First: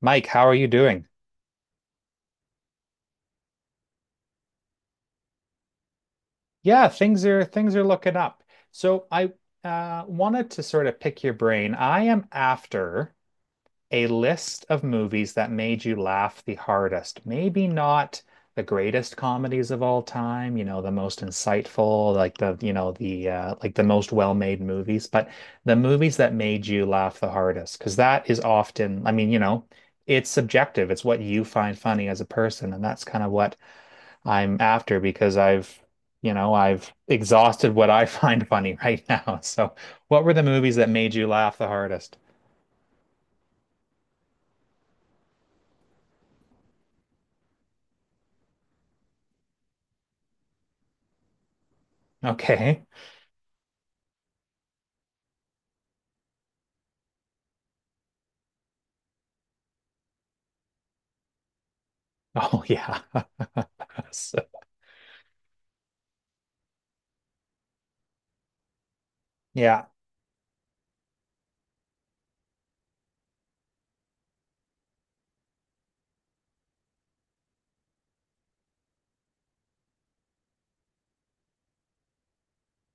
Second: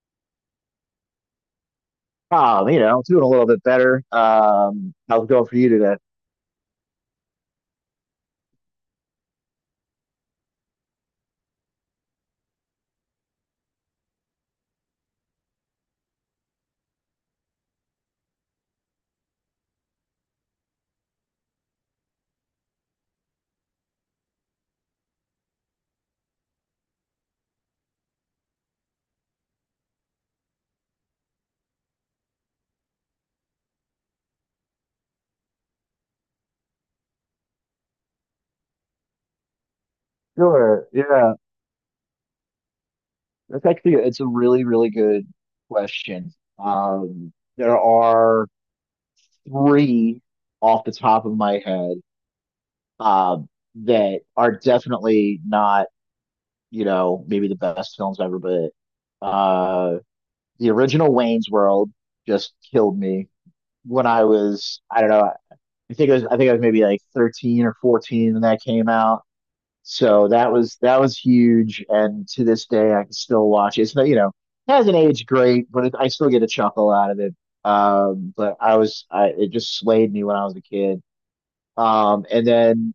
Mike, how are you doing? You know, doing a little bit better. How's it going for you today? Yeah, things are looking up. So I wanted to sort of pick your brain. I am after a list of movies that made you laugh the hardest. Maybe not the greatest comedies of all time, you know, the most insightful, like the, you know, the like the most well-made movies, but the movies that made you laugh the hardest, because that is often, I mean, you know, it's subjective. It's what you find funny as a person, and that's kind of what I'm after because I've exhausted what I find funny right now. So, what were the movies Sure. that made you Yeah. laugh the hardest? That's actually it's a really, really good question. There are three off the top of my head Okay. um that are definitely not, you know, maybe the best films ever, but uh the original Wayne's World just Oh, killed yeah. me when I So, was, I don't know, I think I was maybe like 13 or 14 when that came out. yeah. So that was huge, and to this day I can still watch it. It's not, you know, it hasn't aged great, but it, I still get a chuckle out of it. But I was I it just slayed me when I was a kid. And then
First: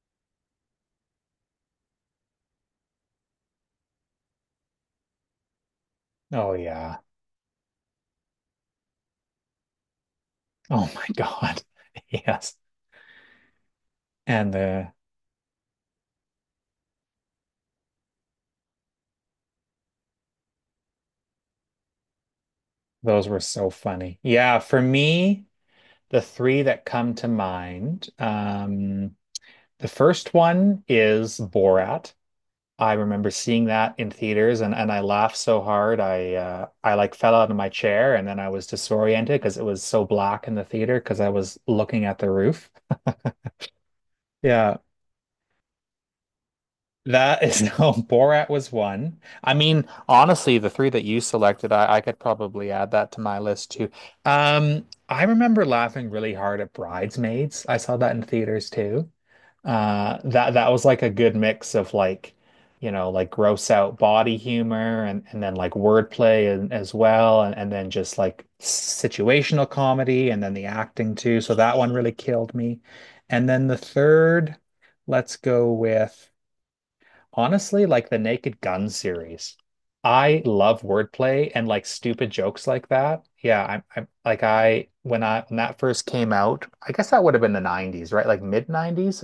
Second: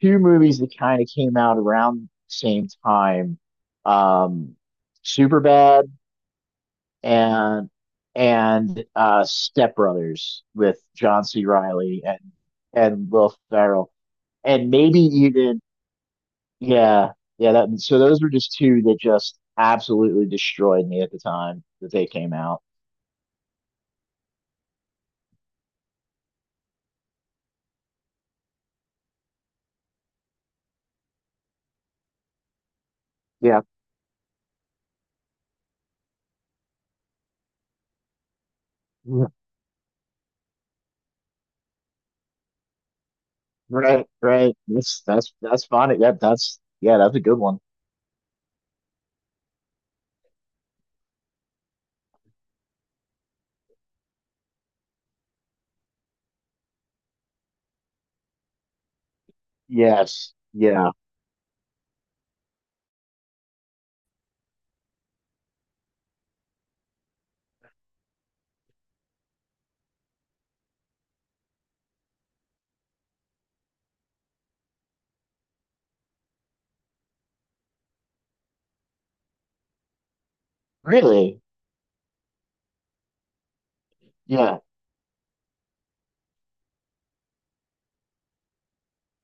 two movies that kind of came out around the same time, um, Superbad Oh, yeah. and Step Brothers with Oh, my John C. God. Riley Yes. and Will Ferrell, And and the, maybe even yeah, yeah. That so those were just two that just absolutely destroyed me at the time that they came out. those were so funny. Yeah. For me, the three that come to mind, the first one is Borat. I remember Yeah, seeing that in theaters and I laughed so hard I like fell out of my chair and then I was yeah, disoriented because it was so black in the theater because I was looking at the roof. right. Yeah, That's funny. That's yeah, that's a good that one. is no Borat was one. I mean, honestly, the three that you selected, I could probably add that to my list too. I remember laughing really hard at Bridesmaids. I saw that in theaters too. Yes, That that was yeah. like a good mix of like, you know, like gross out body humor and then like wordplay and as well, and then just like situational comedy and then the acting too. So that one really killed me. And then the third, let's go with honestly like the Naked Gun series. I love Really? wordplay and like stupid jokes like that. Yeah, I'm like Yeah, I when that first came out, I guess that would have been the 90s, right? Like mid 90s.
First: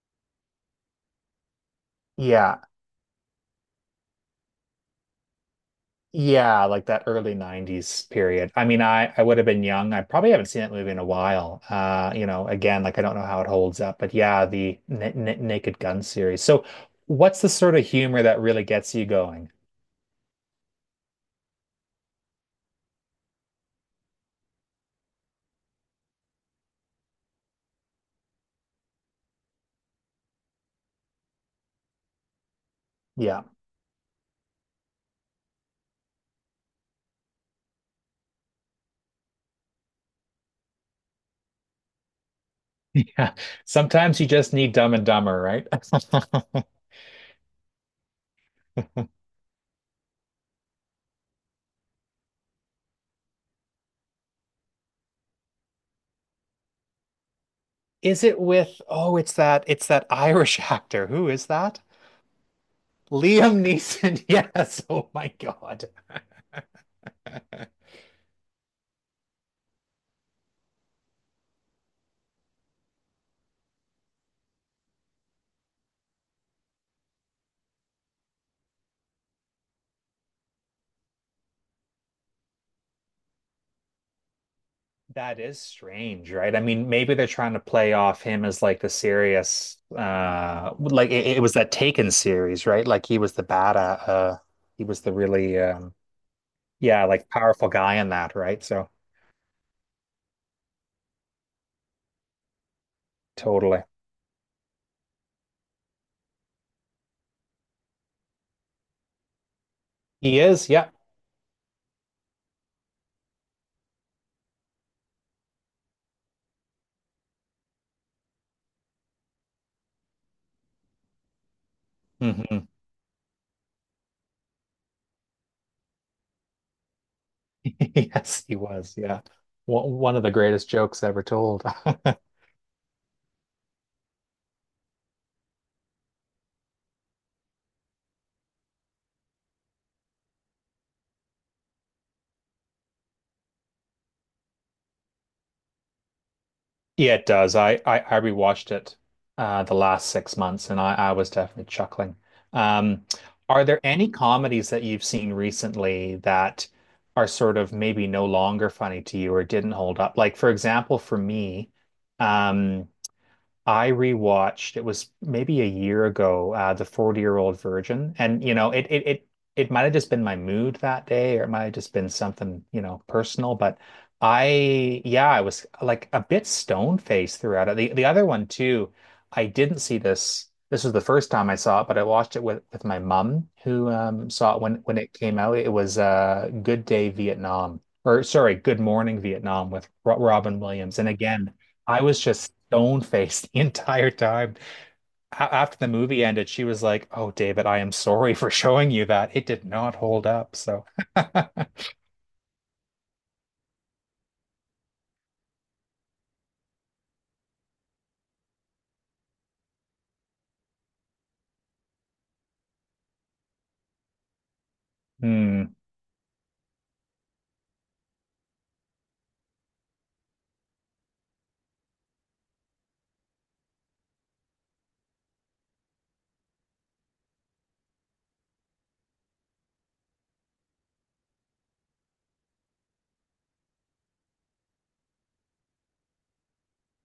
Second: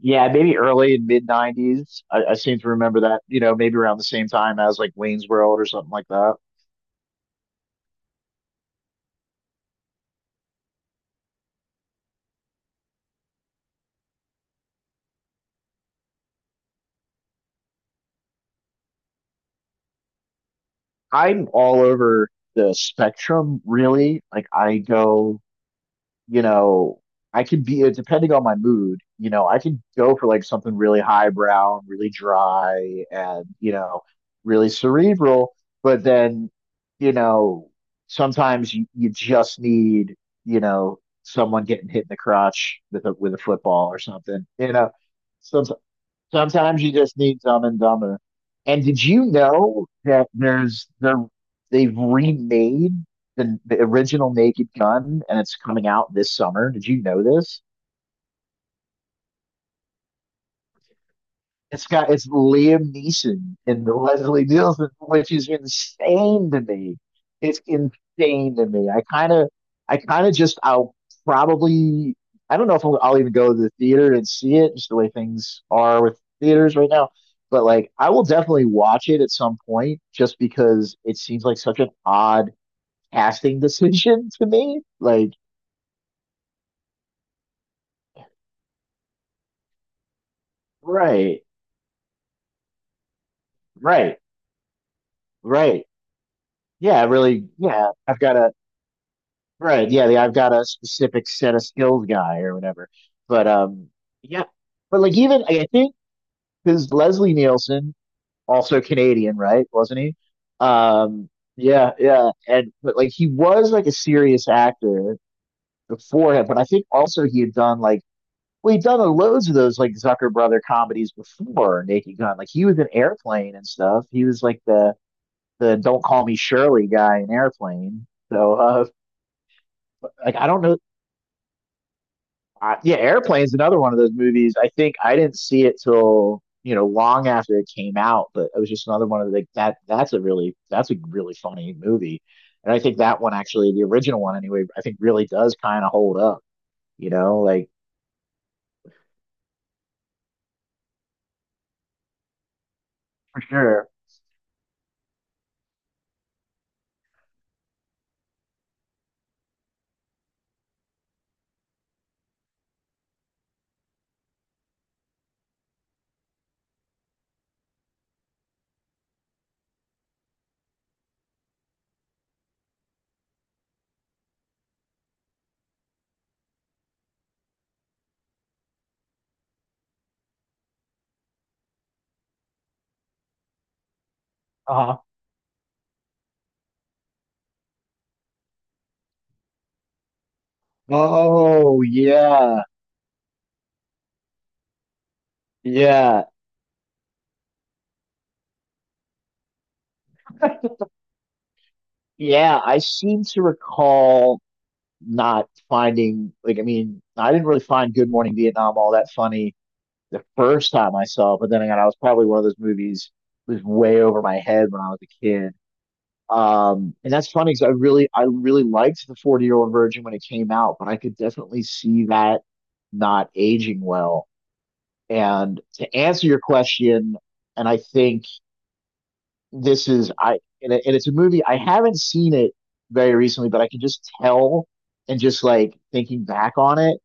yeah. Maybe early and mid '90s. I seem Yeah, to remember that. You know, maybe around the same time as like Wayne's World or something like that. Yeah, like that early 90s period. I mean, I would have been young. I probably haven't seen that movie in a while. You know, again, like I don't know how it holds up, but yeah, the N N Naked Gun series. So, what's the sort of humor that really gets you going? I'm all over the spectrum, really. Like I go. You know, I could be, depending on my mood, you know, I could go for like something really highbrow, and really dry, Yeah. and, you know, really cerebral. But then, you know, sometimes you just need, you know, someone getting hit in the crotch with Yeah. a football or Sometimes you something. just need You know, Dumb and Dumber, some right? sometimes you just need Dumb and Dumber. And did you know that there's they they've remade the original Naked Gun and it's coming out this summer? Did you know this? Is it with, oh, it's that Irish actor. Who is that? It's Liam Neeson Liam and Neeson. Leslie Yes. Nielsen, Oh my which is God. insane to me. It's insane to me. I kind of just, I'll probably, I don't know if I'll even go to the theater and see it, just the way things are with theaters right now. But like, I will definitely watch it at some point, just because it seems like such an odd casting decision to me. Like, That is strange, right? I mean, maybe they're trying to play off him as like the serious, like it right, was that Taken series, right? Like he was the bad, right, uh, he was the really, right. Yeah, Yeah, like really. powerful Yeah, guy in I've that, got to. right? So Right. Yeah. I've got a specific set of skills guy or whatever. But totally, yeah. But like even I think because Leslie Nielsen, also Canadian, right? Wasn't he? he is, yeah. Um, yeah, yeah. And but like he was like a serious actor beforehand, but I think also he had done like well, he'd done loads of those like Zucker Brother comedies before Naked Gun. Like he Hmm. was in Airplane and stuff. He was like the Don't Call Me Shirley guy in Airplane. Yes, So he was, yeah. One of the like I don't greatest know jokes ever told. Yeah, Airplane's another one of those movies. I think I didn't see it till you know long after it came out, but it was just another one of the, like that. That's a really funny movie, and I think that one actually, the original one anyway, I think really does kind of hold up. You Yeah, it know, does. like I rewatched it the last 6 months and I was definitely chuckling. Um, for are there sure. any comedies that you've seen recently that are sort of maybe no longer funny to you or didn't hold up? Like for example, for me, um I rewatched, it was maybe a year ago, The 40-Year-Old Virgin. And, you know, it might have just been my mood that day, or it might have just been something, you know, personal. But I, yeah, I was like a bit stone-faced throughout it. The other one too, I didn't see this. This was the first time I saw it, but I watched it with my mum who saw it when Uh-huh. it came out. It was Good Day Vietnam. Or sorry, Good Morning Vietnam with Ro Robin Williams. And again, Oh I was just yeah, stone faced the entire time. After the movie yeah, ended, she was like, "Oh, David, I am sorry for showing you that. It did not hold up." So, yeah. I seem to recall not finding like I mean I didn't really find Good Morning Vietnam all that funny the first time I saw it, but then again, I was probably one of those movies that was way over my head when I was a kid. hmm. And that's funny because I really liked the 40-year-old virgin when it came out, but I could definitely see that not aging well. And to answer your question, and I think this is, I, and, it, and it's a movie, I haven't seen it very recently, but I can just tell and just like thinking back on it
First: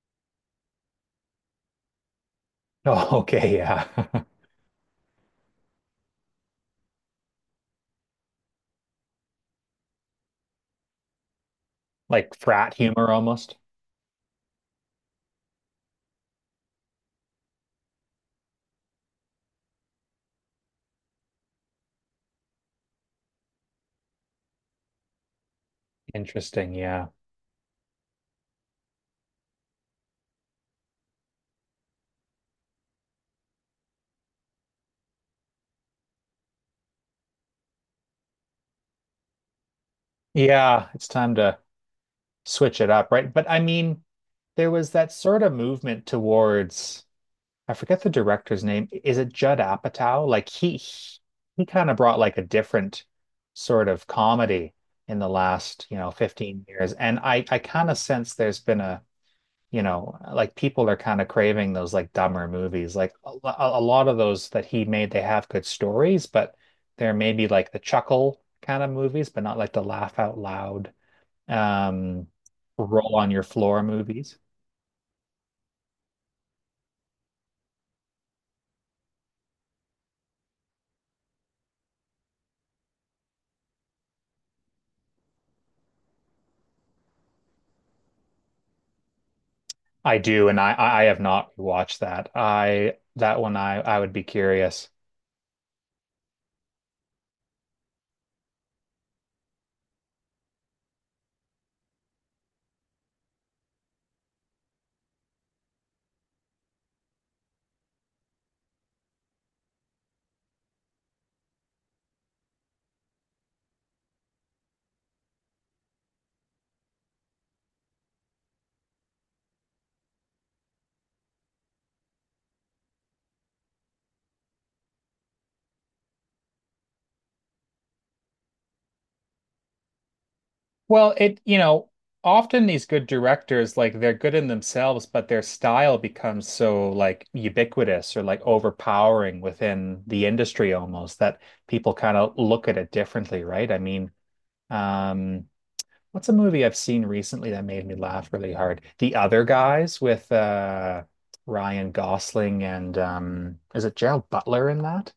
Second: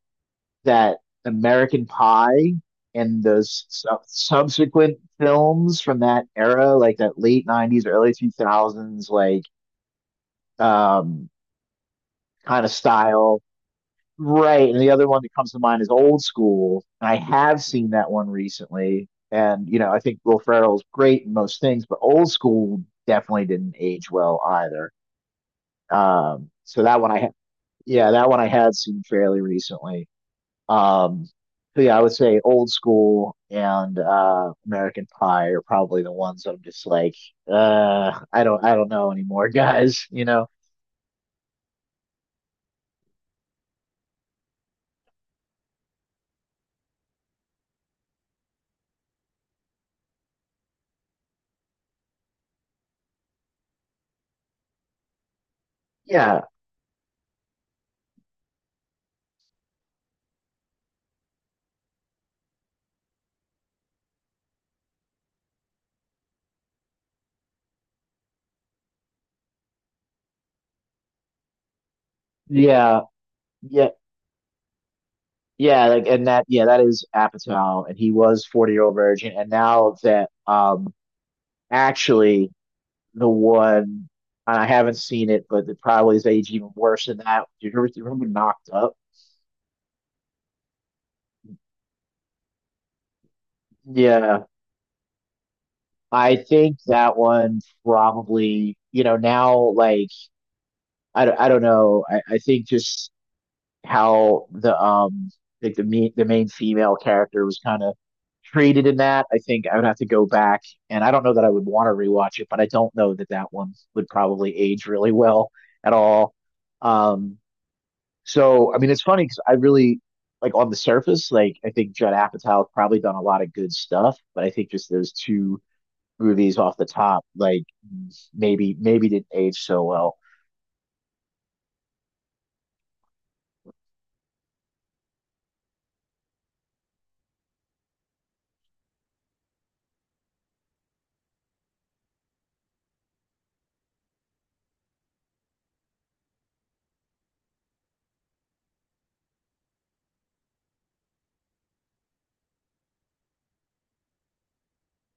that American Pie Oh, and okay, those yeah, subsequent films from that era, like that late 90s, early 2000s, like um, like kind of frat humor style. almost. Right. And the other one that comes to mind is Old School. And I have seen that one recently. And, you know, I think Will Ferrell's great in most things, but Old School definitely didn't age well either. Interesting, So that yeah, one I ha- yeah, that one I had seen fairly recently. Um, but yeah, I would say Old School and American Pie are probably the ones that I'm just like, I don't know anymore, guys. You know? yeah. It's time to switch it up, right? But I mean, there was that sort of movement towards. I forget the director's name. Is it Judd Apatow? Like he kind of brought like a different sort of comedy in the last, you know, Yeah, 15 years. And I kind of sense there's been a, you know, like people are kind of craving those like dumber movies. Like a lot of those that he made, they have good stories, but they're maybe like the chuckle kind of movies, but not like the laugh out loud, um, yeah, roll on your floor yeah, movies. yeah. Like, and that, yeah, that is Apatow, and he was 40 Year Old Virgin, and now that, actually, the one and I haven't seen it, but it probably is aged even worse than that. Do you remember Knocked Up? I do, and I have not watched that. I That one I would be Yeah, curious. I think that one probably, you know, now like I don't know. I think just how the like the main female character was kind of treated in that. I think I would have to go back, and I don't know that I would want to rewatch it, but I don't know that that one would probably age really well at all. Um, so I mean, it's funny because I really like on the surface, like I think Judd Apatow probably done a lot of good stuff, but I think just those two movies off the top, like maybe didn't age so well. Well, it you know, often these good directors like they're good in themselves, but their style becomes so like ubiquitous or like overpowering within the industry almost that people kind of look at it differently, right? I mean, um, what's a movie I've seen recently that made me laugh really hard? The Other Guys with Ryan Gosling and is it Gerald Butler in that?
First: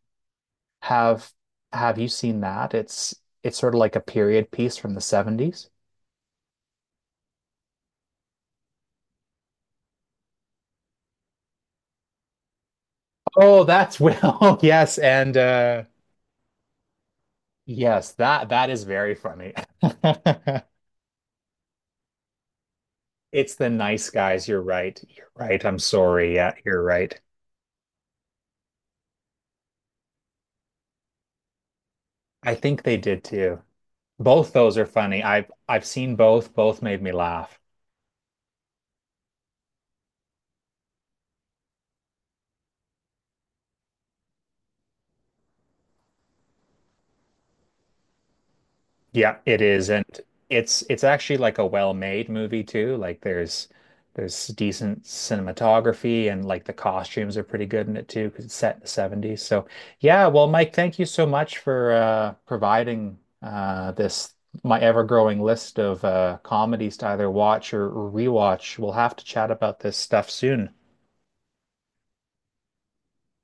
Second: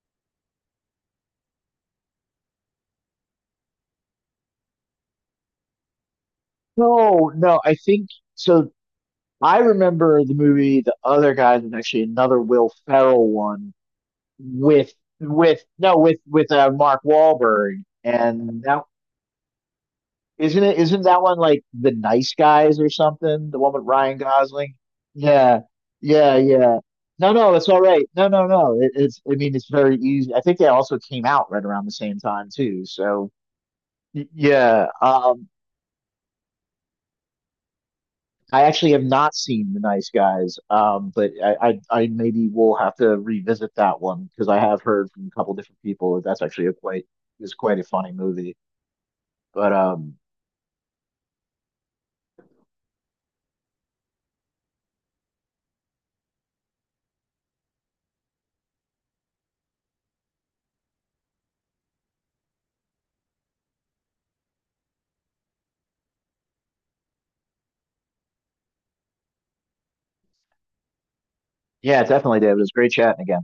Have have you seen that? It's sort of like a period piece from the 70s. No, no, I think so. I remember the movie The Other Guys was actually another Will Ferrell Oh, one that's Will. with Yes, and with no with with Mark Wahlberg yes, that and that is that very funny. isn't it isn't that one like The Nice Guys or something? It's The the one with nice Ryan guys, you're Gosling? right. You're Yeah. right. I'm sorry. Yeah, Yeah, yeah. you're right. No, no, it's all right. No, no, no. It's I mean it's very easy. I think they also came out right around the same time I think too. they did So too. Both those are yeah. funny. I've seen both. Both made me laugh. I actually have not seen The Nice Guys, but I maybe will have to revisit that one because I have heard from a couple different people that that's actually a quite is quite a funny movie. Yeah, it But is, and it's actually like a well-made movie too. Like there's decent cinematography and like the costumes are pretty good in it too because it's set in the 70s. So yeah, well, Mike, thank you so much for providing this my ever-growing list of comedies to either watch or rewatch. We'll have to chat about this stuff soon. yeah, definitely, David. It was great chatting again.